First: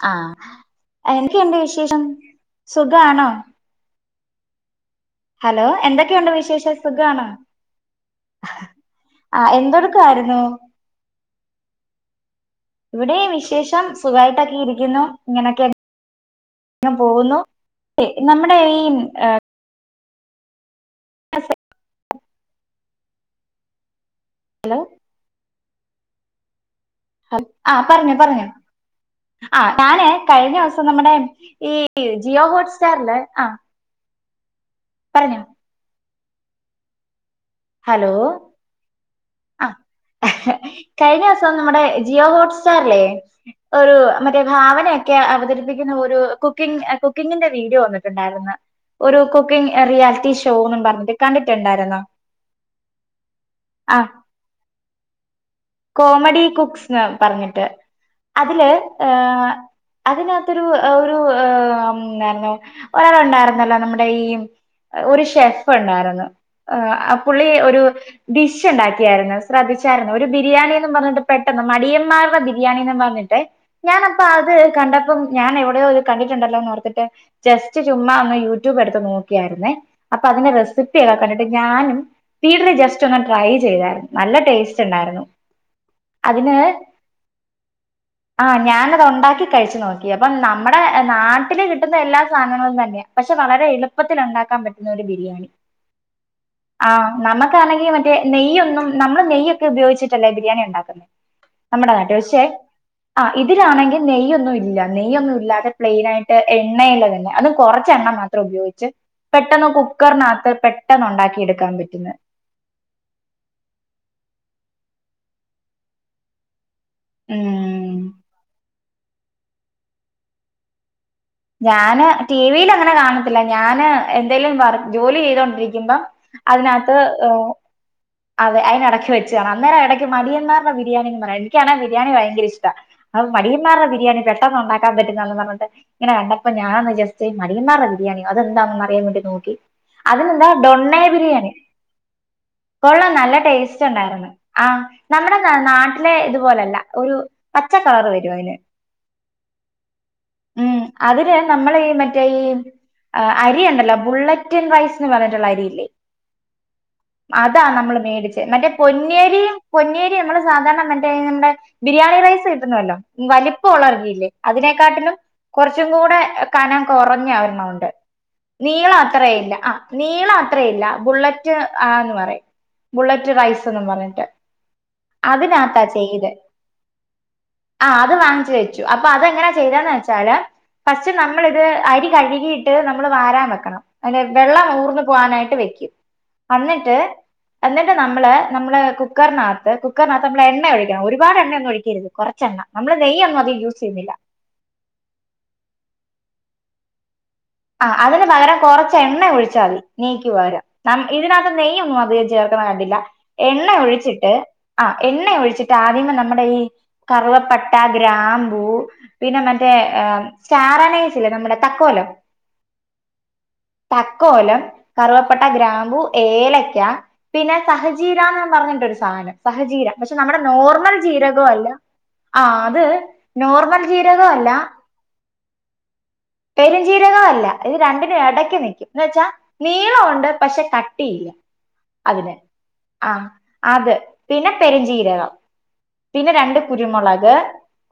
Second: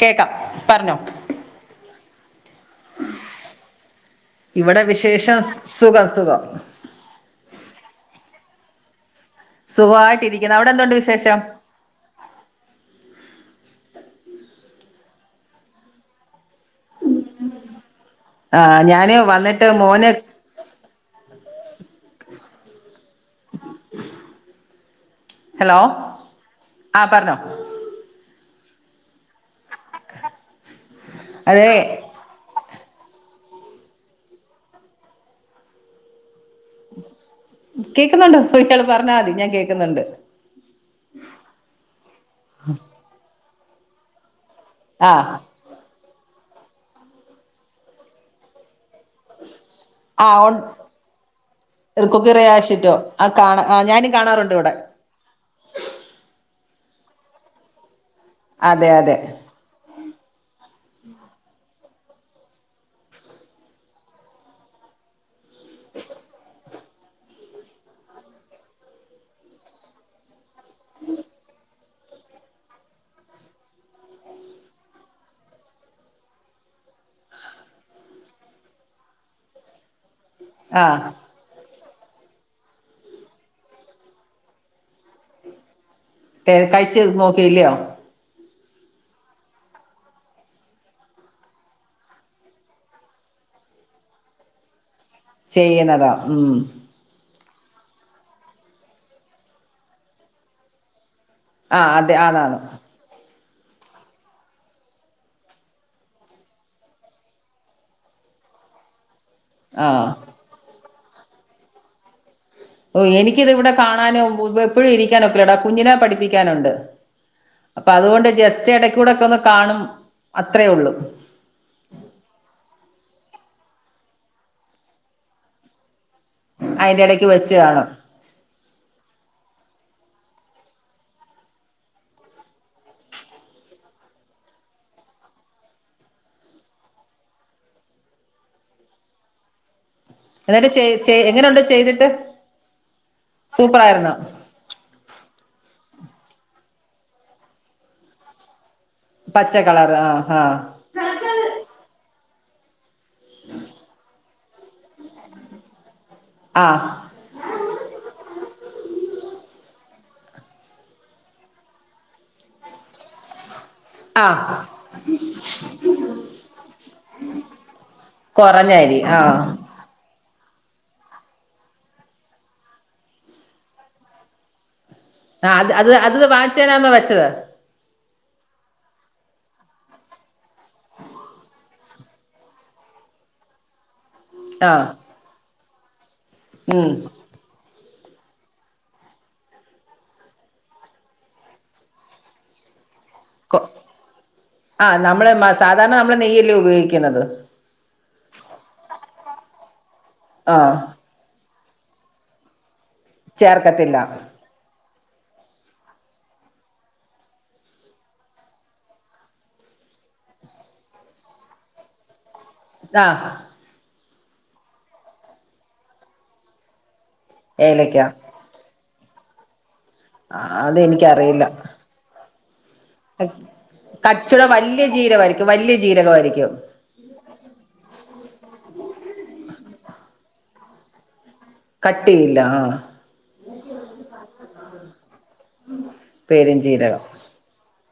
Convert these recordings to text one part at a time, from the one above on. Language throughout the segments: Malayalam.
കേക്കാം ആഹ് പറഞ്ഞോ അഹ് എന്തെക്കെയുണ്ട് വിശേഷം സുഖാണോ ഇവടെ വിശേഷം സ് സുഖം സുഖം സുഖാണ് ആഹ് എന്തൊടുക്കായിരുന്നു സുഖമായിട്ടിരിക്കുന്നു അവിടെ എന്തുണ്ട് വിശേഷം ഇവിടേം വിശേഷം സുഖായിട്ടൊക്കെ ഇരിക്കുന്നു ഇങ്ങനൊക്കെ അ അങ്ങ് പോകുന്നു എഹ് നമ്മുടെ കയ്യീ ഈ എഹ് ട്ട് മോന് [unintelligible] സ്സെ അ ഹലോ ഹലോ ആഹ് പർഞ്ഞോ ആഹ് പർഞ്ഞോ പർഞ്ഞോ ആഹ് ഞാന് കഴിഞ്ഞ ദിവസം നമ്മുടെ അതെ ഈ ജിയോ ഹോട്ട്സ്റ്റാറ്ല് ആഹ് പറഞ്ഞോ ഹലോ കേക്ക്ന്നുണ്ട് ഇയാള് പറഞ്ഞാ മതി ഞാൻ കേൾക്കുന്നുണ്ട് എഹ് കഴിഞ്ഞ ദിവസം നമ്മുടെ ജിയോ ഹോട്സ്റ്റാറ്ല്ലേ ഒരു മറ്റേ ഭാവന ആ നഒക്കെ അവതരിപ്പിക്കുന്ന ഒരു കുക്കിങ് എഹ് കുക്കിങ്ങിന്റെ വീഡിയോ വന്നിട്ടുണ്ടായിര്ന്ന് ഒരു കുക്കിങ് റിയാലിറ്റി ഷോന്നും പറഞ്ഞിട്ട് കണ്ടിട്ട്ണ്ടായിരുന്നോ ഗ്റെ ആശിറ്റോ ആഹ് കാണാ ആഹ് ഞാനും കാണാറുണ്ട് ഇവ്ടെ കോമഡി കുക്സ്ന്ന് പറഞ്ഞിട്ട് അതില് അതെ അതെ ഏഹ് അതിനകത്തൊരു ഒരു ഏഹ് ഒരു എഹ് ഉം ന്ന് അർഞ്ഞ് ഒരാളൊണ്ടായിരുന്നല്ലോ നമ്മടെ ഈ ഒരു ഷെഫ് ഉണ്ടാര്ന്ന് എഹ് ആ പുള്ളി ഒരു ഡി ഷ് ഇണ്ടാക്കിയായിര്ന്ന് ശ്രദ്ധിച്ചാര്ന്നൊ ഒരു ബിരിയാണിന്നും പർഞ്ഞ്ട്ട് പെട്ടെന്ന് മടിയന്മാരുടെ ബി രിയാണിന്നും പർഞ്ഞിട്ട് ഞാനപ്പ അത് കണ്ടപ്പം ഞാൻ എവിടെയോ ഇത് കണ്ടിട്ടുണ്ടല്ലോന്ന് ഓർത്തിട്ട് ജെസ്റ്റ് ചുമ്മാ ഒന്ന് യൂട്യൂബ് എട്ത്ത് നോക്കിയായിര്ന്നേ അപ്പൊ അതിന്റെ ആ റെസിപ്പിയൊക്കെ കണ്ടിട്ട് ഞാനും സ്പീഡ്ല് ജസ്റ്റ് ഒന്ന് ട്രൈ ചെയ്താര്ന്നു നല്ല ടേസ്റ്റ് ഇണ്ടാര്ന്നു ട്ടെ കഴിച്ച് നോക്കി ഇല്ലിയോ ആഹ് ഞാനത് ഒണ്ടാക്കി കഴിച്ചു നോക്കി അപ്പം നമ്മുടെ നാട്ടില് കിട്ട്ന്ന എല്ലാ സാധനങ്ങളും തന്നെയാ പക്ഷെ വളരെ എളുപ്പത്തിൽ ഉണ്ടാക്കാൻ പറ്റുന്ന ഒരു ബിരിയാണി ചെയ്യുന്നതാ ഉം ആഹ് നമ്മക്കാണെങ്കി മറ്റേ നെയ്യൊന്നും നമ്മള് നെയ്യൊക്കെ ഉപയോഗിച്ചിട്ടല്ലേ ബിരിയാണി ഉണ്ടാക്ക്ന്നെ ആ നമ്മടെ നാട്ടിൽ അതെ പക്ഷെ അതാണ് ആ ഇതിലാണെങ്കിൽ നെയ്യ് ഒന്നും ഇല്ല നെയ്യൊന്നും ഇല്ലാതെ പ്ലെയ്നായിട്ട് എണ്ണയില് തന്നെ അതും കൊറച്ച് എണ്ണ മതി [unintelligible] ഉപയോഗിച്ച് പെട്ടെന്ന് ആ കുക്കർനക് ത്ത് പെട്ടെന്ന് ഉണ്ടാക്കി എടുക്കാൻ പറ്റുന്ന ഓ എനിക്കിത് ഇവ്ടെ കാണാനും ഉ എപ്പഴും ഇരിക്കാനൊക്ക്ല്ലെടാ കുഞ്ഞിനെ പഠിപ്പിക്കാനുണ്ട് [unintelligible] അപ്പൊ അതുകൊണ്ട് ജസ്റ്റ് എടക്കൂടൊക്കെ ഒന്ന് കാണും അത്രേ ഒള്ളൂ ഞാന് ടി വിയിൽ അങ്ങനെ കാണത്തില്ല ഞാന് എന്തേലും വർ ജോലി ചെയ്തോണ്ടിരിക്കുമ്പം അതിനകത്ത് അതിന്റെ ഇടയ്ക്ക് വെച്ച് കാണും ഹ് അതെ അയ്നെടക്ക് വെച്ച്താണ് അന്നേരം എടയ്ക്ക് മടിയന്മാറ്ടെ ബിരിയാണി എന്ന് പറയും എനിയ്ക്കാണെ ബിരിയാണി ഭയങ്കര ഇഷ്ട്ടാ അപ്പൊ മടിയന്മാറുടെ ബിരിയാണി പെട്ടെന്നുണ്ടാക്കാൻ പറ്റുന്നതാണ് ന്ന് പർഞ്ഞ്ട്ട് ഇങ്ങനെ കണ്ടപ്പോ ഞാൻ ഒന്ന് ജസ്റ്റ് മടിയമ്മാറ്ടെ ബിരിയാണിയൊ അതെന്താണെന്ന് അറിയാൻ വേണ്ടി നോക്കി അത് നെന്താ എന്നിട്ട് ചെ ഡോൺണ്ണേ ചെ ബിരിയാണി എങ്ങനെയുണ്ട് ചെയ്തിട്ട് കൊളളാം നല്ല ടേസ്റ്റ് സൂപ്പറായിരുന്നോ ഉണ്ടായിരുന്നു ആ നമ്മുടെ ന നാട്ട്ലെ ഇതുപോലല്ല ഒരു പച്ചക്കളറ് വരും അയ്ന് പച്ച കളർ ആ ഹാ ഉം അതിന് നമ്മളെ ഈ മറ്റേ ഈ അരി ഉണ്ടല്ലോ ബുള്ളറ്റ് റ്റ്ൻ റൈസ് ന്ന് പറഞ്ഞിട്ടുള്ള അരിയില്ലേ ആഹ് അതാ നമ്മള് മേടിച്ചേ മറ്റേ പൊന്നേരിയും പൊന്നേരി നമ്മള് സാധാരണ മറ്റേ നമ്മ്ടേ ബിരിയാണി റൈസ് കിട്ടുന്നുവല്ലോ വലിപ്പവുള്ള ആ അരിയില്ലേ അതിനേക്കാട്ട്ലും കൊറച്ചും കൂടെ കനം കൊറഞ്ഞ ഒരെണ്ണമുണ്ട് കൊറഞ്ഞ നീളം അരി ആ അത്രേ ഇല്ല ആ നീളത്രയില്ല ബുള്ളറ്റ് ആ ന്ന് പറയും ബുള്ളറ്റ് റൈസ്ന്നും പറഞ്ഞിട്ട് ആ അത് അതിനകത്താ അത് അത് ചെയ്ത് വാങ്ങ്ച്ചെരാംന്നാ വെച്ചത് ആ അത് വാങ്ങിച്ചു വെച്ചു അപ്പൊ അതെങ്ങനാ ചെയ്തന്ന് വെച്ചാല് ഫസ്റ്റ് നമ്മളിത് അരി കഴുകിയിട്ട് നമ്മള് വാരാൻ വെക്കണം അതിന്റെ വെള്ളം ആ ഊർന്നു പോവാനായിട്ട് വെയ്ക്കും അന്നിട്ട് ഉം എന്നിട്ട് നമ്മള് നമ്മ്ള് കുക്കറിനകത്ത് കുക്കറിനകത്ത് നമ്മ്ള് എണ്ണ ഒഴിക്കണം ഒരുപാട് എണ്ണ ഒന്നും ഒഴിക്കരുത് കൊറച്ചെണ്ണ നമ്മ്ള് നെയ്യൊന്നും അതീ കൊ യൂസ് ചെയ്യുന്നില്ല ആ നമ്മ്ള് മ സാധാരണ നമ്മ്ള് നെയ്യല്ലേ ഉപയോഗിക്കുന്നത് ആ അതിന് പകരം കൊറച്ച് എണ്ണ ഒഴിച്ചാതി നെയ്ക്ക് ആ പകരം നമ്മ് ഇതിനകത്ത് നെയ്യോന്നും അധികം ചേർക്ക്ണ് കണ്ടില്ല എണ്ണ ചേർക്കത്തില്ല ഒഴിച്ചിട്ട് ആ എണ്ണ ഒഴിച്ചിട്ട് ആദ്യമേ നമ്മ്ടെ ഈ കറ് വപ്പട്ട, ഗ്രാമ്പൂ പിന്നെ മറ്റേ സ്റ്റാറാനേച്ചില്ലേ നമ്മുടെ തക്കോലം ഇത്താ തക്കോലം, കറുവപ്പട്ട, ഗ്രാമ്പൂ ഏലക്ക പിന്നെ ഏലക്ക സഹജീര ന്നും പറഞ്ഞിട്ടൊരു സാനം സഹജീര പക്ഷെ നമ്മുടെ ആ നോർമൽ അതെനിക്കറിയില്ല ജീരകോ അല്ല ആ അത് നോർമൽ ജീരകോ അല്ല ജീരകവായിരിക്കും വല്ല്യ ജീരകവായിരിക്കും പെരും ജീരകോ അല്ല ഇത് രണ്ടിനും എടയ്ക്ക് നിയ്ക്കും എന്ന് വെച്ചാ നീളോണ്ട് പക്ഷെ കട്ടിയില്ല അതിന് ആ അത് പിന്നെ പെര്ഞ്ചീരകം പിന്നെ രണ്ട് പെരുംജീരകം കുരുമുളക്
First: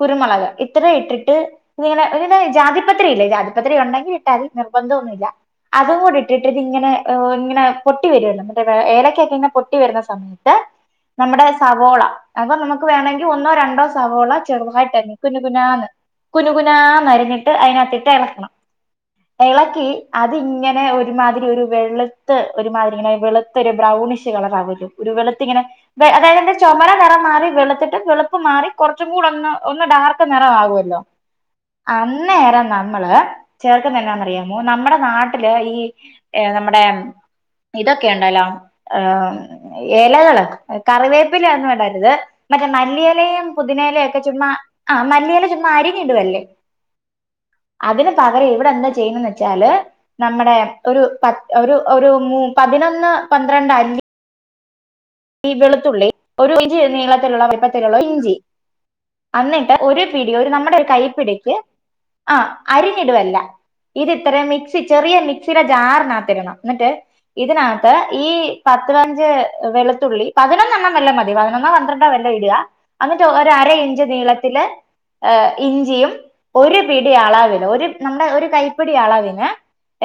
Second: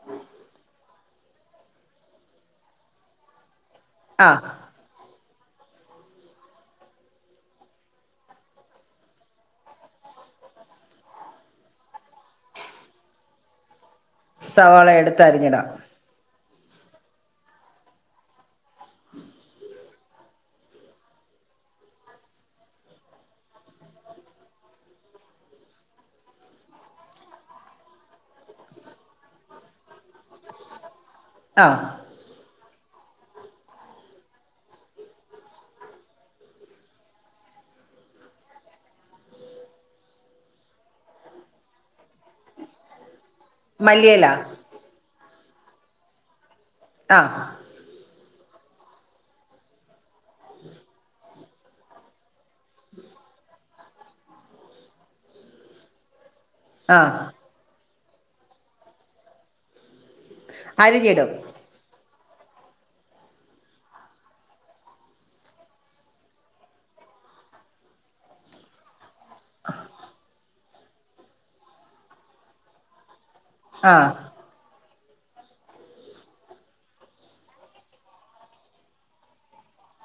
കുരുമുളക് ഇത്രയും ഇട്ടിട്ട് പിന്നെ ഇങ്ങനെ ഒര് നുറി ജാതിപത്രി ഇല്ലേ ജാതിപത്രി ഉണ്ടെങ്കിൽ ആ ഇട്ടാതി നിർ ബന്തോന്നില്ല അതും കൂടി ഇട്ടിട്ട് ഇത് ഇങ്ങനെ ഓ ഇങ്ങന പൊട്ടി വരൊല്ലോ മറ്റേ ഏലക്കൊക്കെ ഇങ്ങനെ പൊട്ടി വരുന്ന സമയം ത്ത് നമ്മുടെ സവോള അപ്പൊ നമുക്ക് വേണെങ്കി ഒന്നൊ രണ്ടൊ സവോള സവാള ചെറുതായിട്ടരിഞ് എടുത്ത് അരിഞ്ഞിടാം കുനുകുനാന്ന് കുനുകുനാ ന്നരിഞ്ഞിട്ട് അതിനകത്തിട്ട് എളക്കണം എളക്കി അതി ഇങ്ങനെ ഒരുമാതിരി ഒരു വെളുത്ത് ഒരുമാതിരി ഇങ്ങനെ വെള് ഒരു ബ്രൗണിഷ് കളറാവല്ലൊ ഒരു വെളുത്തിങ്ങനെ അതായത് എന്റെ ചുമന നിറം മാറി വെള് വെളുപ്പ് മാറി കൊറ്ച്ചു കൂടൊന്ന് ഒന്ന് ഡാർക്ക് നെറ ആവല്ലൊ ആ ആഹ് അന്നേരം നമ്മള് ചേർക്ക്ന്ന എന്നാന്നറിയൊ? നമ്മടെ നാട്ടില് ഈ ഏഹ് നമ്മടെ ഇതൊക്കെ ഉണ്ടല്ലൊ ഏഹ് എലകള് കറിവേപ്പിലൊന്നു ഇടരുത് മറ്റെ മല്ലിയെലയും പുതിന എല ഒക്കെ മല്ലിയില ചുമ്മാ ആഹ് മല്ലയില ചുമ്മാ അരിഞ് ഇടുവല്ലെ ആഹ് അതിന് പകരം ഇവിടെ എന്ത ചെയ്യ്ന്നെന്ന് വെച്ചാല് നമ്മടേ ഒരു പ ഒരു ഒരു മൂ പതിനൊന്ന് പന്ത്രണ്ട് അല്ലി ഈ വെളുത്തുള്ളി ഒരു ഇഞ്ചി ആ നീളത്തിലുള്ള വലുപ്പത്തിലുള്ള ഇഞ്ചി അന്നിട്ട് ഒരു പിടി ഒരു നമ്മടെ ഒരു അരിഞ്ഞിടും കൈപ്പിടിക്ക് ആഹ് അരിഞ്ഞിടുവല്ല ഇത് ഇത്ത്രയും മിക്സി ചെറിയ മിക്സിടെ ജാറിനകത്തിടണം എന്നിട്ട് ഇതിനകത്ത് ഈ പത്തപഞ്ച് വെള് പതിനൊന്നെണ്ണം വെല്ലം മതി പതിനൊന്നൊ പന്ത്രണ്ടൊ വെല്ലം ഇടുക അന്നിട്ട് ഒര് അര ആ ഇഞ്ച് നീള ത്തില് ഏഹ് ഇഞ്ചിയും ഒരു പിടി അളവിന് ഒരു നമ്മുടെ ഒരു കൈപ്പിടി അളവിന്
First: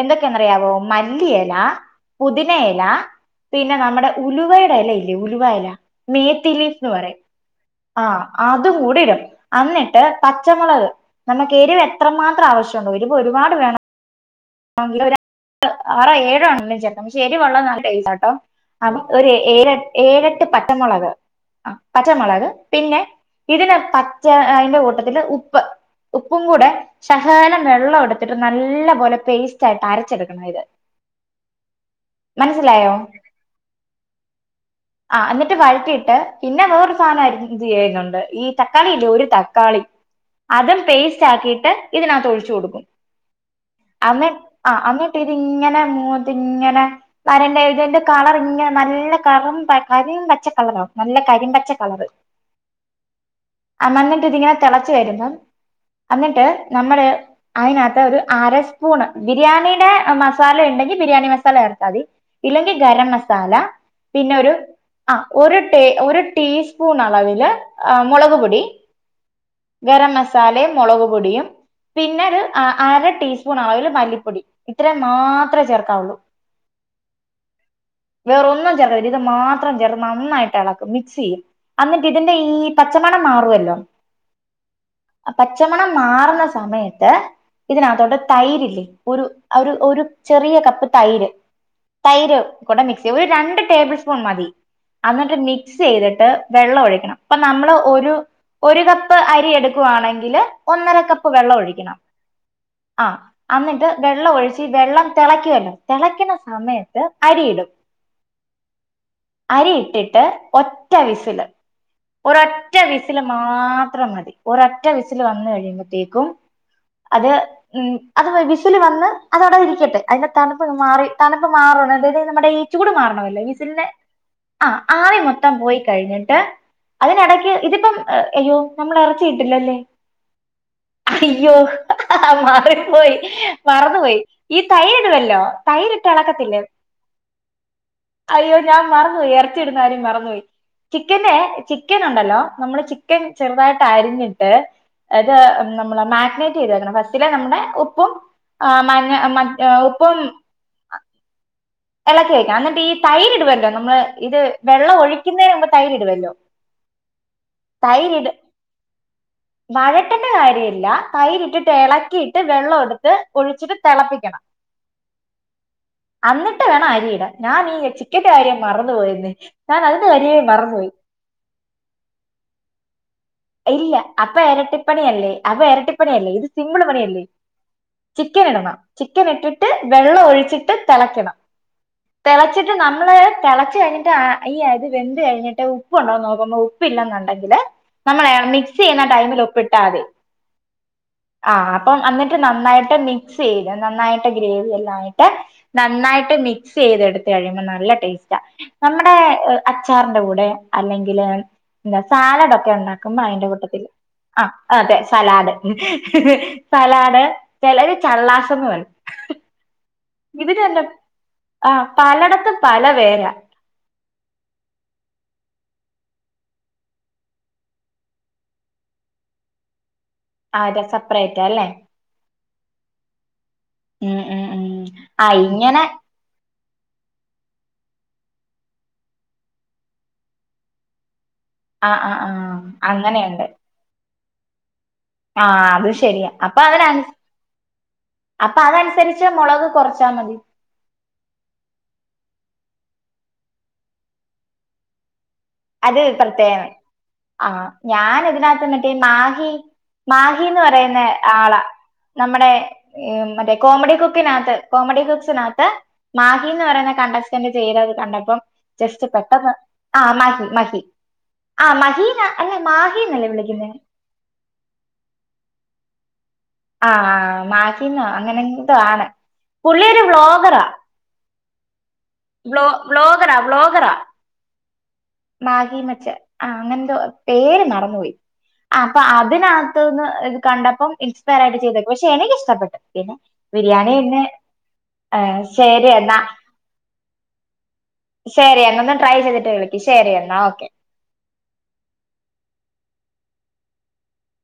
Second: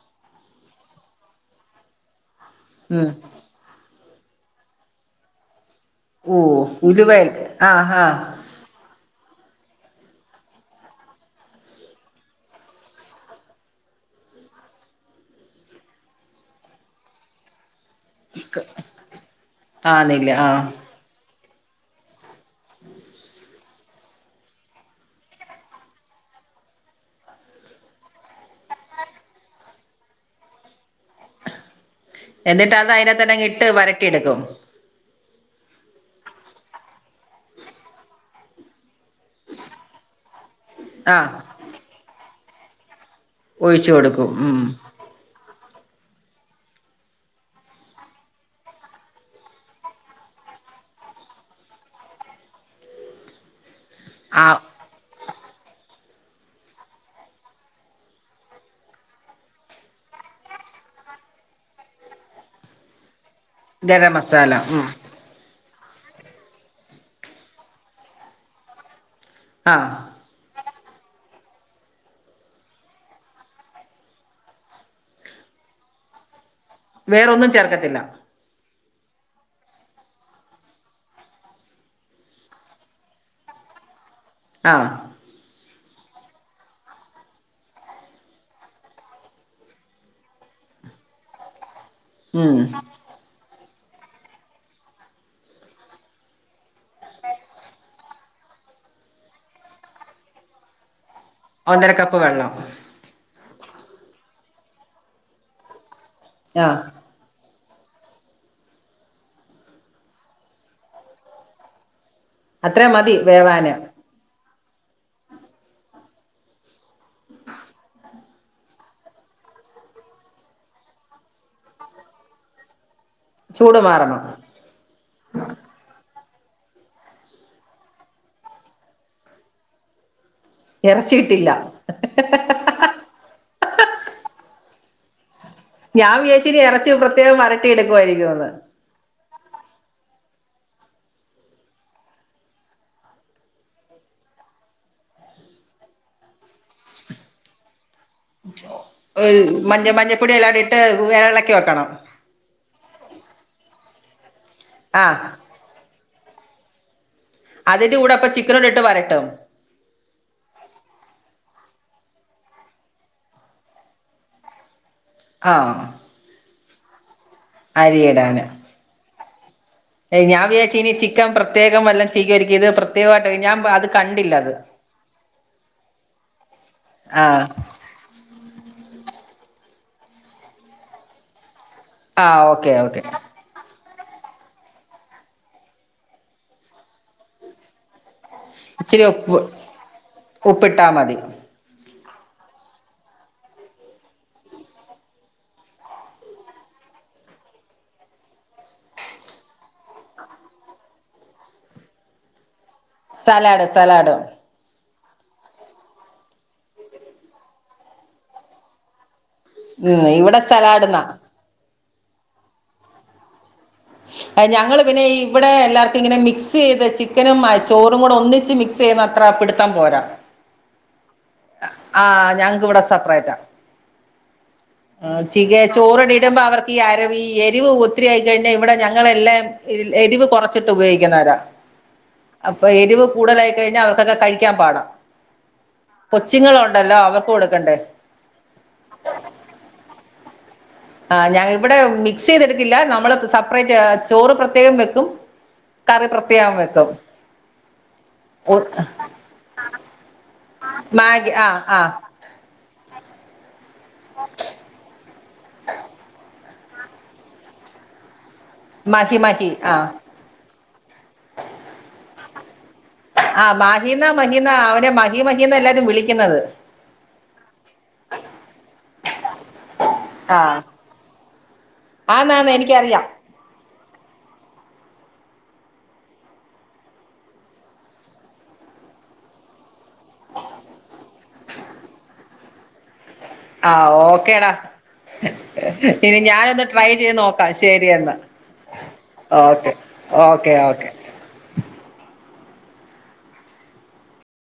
എന്തൊക്കെന്നറിയാവൊ മല്ലി എല പുതിന ഇല ഉം പിന്ന നമ്മടെ ഉലുവേട ഇല ഇല്ലെ ഉലുവാ ഇല ഓ മീത്തിലീഫ്ന്ന് ഉലുവ പറയും ആ ആ ആഹ് അതും കൂടി ഇടണം അന്നിട്ട് പച്ചമുളക് നമുക്ക് എരിവ് എത്രമാത്രം ആവശ്യണ്ടൊ എരിവ് ഒരുപാട് വേണം ആറൊ ഏഴാണേലു ചേർക്ക പക്ഷെ എരിവുള്ള നല്ല ടേസ്റ്റ ട്ടൊ ഒര് ഏഴ ആന്നില്ല ഏഴട്ട് ആ പച്ചമുളക് ആഹ് പച്ചമുളക് പിന്നെ ഇതിന് പച്ചാ അതിന്റെ കൂട്ടത്തില് ഉപ്പ് ഉപ്പും കൂടെ ശഹലം വെള്ളം എടുത്തിട്ട് നല്ല പോലെ പെയ്സ്റ്റായിട്ട് അരച്ചെടുക്കണം ഇത് എന്നിട്ട് അത് മനസ്സിലായോ അതിനകത്താട്ടങ്ങ് ഇട്ട് വരട്ടിയെടുക്കും ആഹ് എന്നിട്ട് വഴറ്റിയിട്ട് പിന്ന വേറൊരു സാധനം ആഹ് ഇത് ചെയ്യുന്നുണ്ട് ഈ തക്കാളി ഇല്ലെ ഒര് തക്കാളി അതും ആ പെയ്സ്റ്റാക്കീട്ട് ഇതിനകത്ത് ഒഴിച്ചു കൊടുക്കും ഒഴിച്ചു അന്ന് കൊടുക്കും ഉം അന്നിട്ടിതിങ്ങനെ മോട്ടിങ്ങനെ വരന്റെ ഇതിന്റെ കളറ് ഇങ്ങന നല്ല കറും കരിം പച്ച കളറ് നല്ല കരിം പച്ച കളറ് ഉ അന്നാന്നിട്ട് ഇതിങ്ങന തള രുമ്പ അന്നിട്ട് നമ്മള് അതിനകത്ത് ഒരു അര സ് പൂണ് ബിരിയാണീടെ മസാല ഇണ്ടെങ്കി ബിരിയാണി മസാല ചേർത്ത മതി ഇല്ലെങ്കി ഗരം മസാല ഗരം മസാല ഉം ആഹ് ഒരു ടേ ഒരു ടീസ്പൂൺ അളവില് ഏഹ് മൊളക്പൊടി ആ ഗരം മസാലിം മൊളകു പൊടിയും പിന്നെ ഒരു അര ടീസ് സ്പൂൺ അളവില് മല്ലിപ്പൊടി ഇത്രെ മാത്രെ ചേർക്കാവുള്ളു വേറൊന്നും ചേർക്കത്തില്ല വേറൊന്നും ചേർക്ക ഇത് മാത്രം ചേർത് നന്നായിട്ട് എളക്കും മിക്സിയ്യും അന്നിട്ട് ഇതിന്റെ ഈ പച്ചമണം മാറുവല്ലോ ആഹ് അ പച്ചമണം മാറ്ന്ന സമയത്ത് ഇതിനകത്തോട്ട് തൈരില്ലേ ഒരു ഒരു ഒരു ചെറിയ കപ്പ് തൈര് തൈര് ഉം കൂടെ മിക് എ ഒരു രണ്ട് ടേബിൾ സ്പൂൺ മതി അന്നട്ട് മിക്സെയ്തിട്ട് വെള്ളം ഒഴിക്കണം പ്പ നമ്മള് ഒരു ഒരു കപ്പ് അരി എടുക്കുവാണെങ്കില് ഒന്നര കപ് ഒന്നര കപ്പ് വെള്ളം ആഹ് അന്നിട്ട് വെള്ളം ഒഴിച്ച് വെള്ളം തെളക്കുവല്ലോ തെളയ്ക്ക്ന്ന ആ സമയത്ത് അരിയിടും അരി ഇട്ടിട്ട് ഒറ്റ വിസില് ഒരൊറ്റ അത്രയും മതി വിസില് വേവാന് മാത്രം മതി ഒരൊറ്റ വിസിൽ വന്ന് കഴിയുമ്പത്തേക്കും അത് ഉം അത് വിസില് വന്ന് അതവിടെ ഇരിക്കട്ടെ അതിന്റെ തണുപ്പ് മാറി തണുപ്പ് മാറണം അതായത് നമ്മുടെ ഈ ചൂട് മാറണമല്ലോ ചൂട് വിസില്ന്റെ മാറണം ആ ആവി മൊത്തം പോയി കഴിഞ്ഞിട്ട് അതിനെടക്ക് ഇതിപ്പം അയ്യോ നമ്മളെ റച്ചി ഇട്ടില്ലല്ലേ ഇറച്ചിയിട്ടില്ല ഹയ്യോ മ റി പോയി മറന്നു പോയി ഈ തൈരി ടുവല്ലോ ഞാൻ വിചാരിച്ചിനി തൈരിട്ടെളക്കത്തില്ലേ ഇറച്ചി പ്രത്യേകം വരട്ടി എടുക്കുവായിരിക്കുമെന്ന് അയ്യോ ഞാൻ മറന്നുപോയി, എറച്ചി ഇടുന്ന കാര്യം മറന്നുപോയി ചിക്കന്റെ ചിക്കനുണ്ടല്ലോ, നമ്മള് ചിക്കൻ ചെറുതായിട്ടരിഞ്ഞിട്ട് അത് നമ്മള് മാഗിനേറ്റ് ചെയ്ത് വെക്കണം ഫസ്റ്റിലേ നമ്മടെ ഉപ്പും ആഹ് മഞ്ഞ വെഹ് മറ്റ് മഞ മഞ്ഞപ്പൊടി എല്ലാടിട്ട് എളക്കി വെക്കണം എളക്കി വെക്കണം. അന്നട്ട് ഈ തൈരിടുവല്ലോ നമ്മള് ഇത് വെള്ളം ആഹ് ഒഴിക്കുന്നതിന് മുമ്പ് തൈരിടുവല്ലോ അതിന്റെ കൂടെ പ്പ ചിക്കനോടെ ട്ട് വരട്ടും വഴട്ടന്റെ കാര്യല്ല തൈരിട്ടിട്ട് എളക്കിയിട്ട് വെള്ളം എടുത്ത് ഒഴിച്ചിട്ട് തെളപ്പിക്കണം ആഹ് അന്നട്ട് വേണം അരിടാൻ. ഞാനീ ചിക്കന്റെ അരിയിടാന് കാര്യം മറന്നു പോയന്നെ ഞാനതിന്റെ കാര്യേ ഞാൻ മറന്നു വിചാരിച്ച് പോയി ഇനി ചിക്കൻ പ്രത്യേകം വല്ലം ചികര്ക്കിയത് പ്രത്യേകായിട്ട് ഞാൻ അത് കണ്ടില്ല അത് പണിയല്ലേ അപ്പ എരട്ടിപ്പണിയല്ലേ ഇത് സിമ്പിൾ പണിയല്ലേ ആഹ് ചിക്കനിടണം, ചിക്കനിട്ടിട്ട് വെള്ളം ഒഴിച്ചിട്ട് തെളയ്ക്കണം ആഹ് തെളച്ചിട്ട് ഓക്കെ ഓക്കെ നമ്മള് തെളച്ചു കഴ്ഞ്ട്ട് ആ ഈ അരി വെന്ത് കഴിഞ്ഞിട്ട് ഉപ്പ്ണ്ടോന്ന് നോക്കുമ്പോ ഉപ്പില്ലെന്നുണ്ടെങ്കില് നമ്മളെ മിക്സെയ്യുന്ന ഇച്ചിരി ഉപ്പ് ടൈമിലുപ്പിട്ടാതി ഉപ്പിട്ടാ മതി ആഹ് അപ്പം അന്നിട്ട് നന്നായിട്ട് മിക്സെയ്ത് നന്നായിട്ട് ഗ്രേവി എല്ലാആയിട്ട് നന്നായിട്ട് മിക്സെയ്തെടുത്ത് കഴിയുമ്പൊ നല്ല ടേസ്റ്റാ നമ്മടെ അച്ചാറിന്റെ കൂടെ അല്ലെങ്കില് ന്താ സാലടൊക്കെ ഒണ്ടാ ക്ക്മ്പോ അയ്ന്റെ സലാഡ് കൂട്ടത്തില് സലാഡ് ആഹ് അതെ സലാഡ്, സലാഡ് ചെലര് ചള്ളാസെന്ന് പറയും ഉം ഇവിടെ സലാഡ് ന്നാ ആഹ് പലടത്തും പല പേരാ ഞങ്ങള് പിന്നെ ഇവിടെ എല്ലാർക്കുങ്ങനെ മിക്സെയ്ത് ചിക്കനും മായ് ചോറും കൂടെ ഒന്നിച്ച് മിക്സ് സെയ്യ്ന്നത്ര പിട്ത്തം പോരാ ആ സെപ്പറേറ്റ് അല്ലേ ആഹ് ഞങ്‌ക്ക് വടെ സപ്റേറ്റാ ഉം ഉം ഉം ആ ചികെ ഇങ്ങനെ ചോറ്ടിട്മ്പോ അവർക്കീ അരവ് ഈ എരിവ് ഒത്തിരിയായി കഴി ദെ ഇവിടെ ഞങ്ങളെല്ലാം എൽ എരിവ് കൊറച്ചിട്ട് ഉപയോഗിക്കുന്നവരാ. ആ ആ ആ അപ്പൊ എരിവ് അങ്ങനെയുണ്ട് കൂടലായി കഴിഞ്ഞാ അവർക്കൊക്കെ കഴിക്കാൻ പാടാ. ആഹ് അത് ശരിയാ അപ്പ അവനൻ കൊച്ചുങ്ങളുണ്ടല്ലോ അവർക്ക് കൊടുക്കണ്ടേ അപ്പതൻസര്ച്ച് മൊളക് കൊറച്ചാ മതി. ആഹ് ഞാ ഇവടെ മിക്സെ യ്തെട്ക്കില്ല നമ്മള് സപ്പ്റേറ്റ് ചോറ് പ്രത്യേകം വെക്കും. അത് കറി പ്രത്യേകം വെക്കും ആഹ് ഞാനി തിനകത്ത്ന്നിട്ടേ മാഹി മാ ഹി ന്ന് പറയുന്നെ മാഗി ആ ആളാ. ആ നമ്മുടെ മറ്റേ കോമഡി കുക്കിനാത്ത് കോമഡി കുക്സിനകത്ത് മാ ഹിന്ന് പറയ്ന്ന കണ്ടൻസ്‌റ്റൻറ് ചെയ്തത് കണ്ടപ്പം ജസ്റ്റ് മഹി മഹി പെട്ടന്ന് ആ ആഹ് മഹി മഹി ആഹ് മഹീന അല്ല മാഹിന്നല്ലേ? ആ വിളിക്കുന്നേ മാഹീന്ന മഹീന്നൊ അവനെ മഹീ മഹീന്ന എല്ലാരും വിളിക്കുന്നത്. ആഹ് മാഹീന്നോ അങ്ങനെന്തൊ ആണ് പുള്ളിയൊരു ആഹ് വ്ലോഗറാ. ആന്നാന്ന് എനിക്കറിയാം. വ്ലോഗറ വ്ലോഗറ മാഹി മച്ച ആഹ് അങ്ങനെന്തോ പേര് മറന്ന് പോയി. അപ്പൊ അതിനകത്തുന്ന് ഇത് കണ്ടപ്പം ഇൻസ് പെയറായിട്ട് ചെയ്ത് പക്ഷെ എനിക്കിഷ്ടപ്പെട്ട്. പിന്നെ ആഹ് ബിരിയാണി പിന്നെ ഓക്കേടാ. ശരി ഇനി എന്നാ ഞാനൊന്ന് ട്രൈ ചെയ്ത് നോക്കാം ശരിയന്ന ശരി എന്നൊന്ന് ട്രൈ ചെയ്തിട്ട് ഓക്കെ. വിളിക്ക് ശരി എന്നാ ഓക്കെ.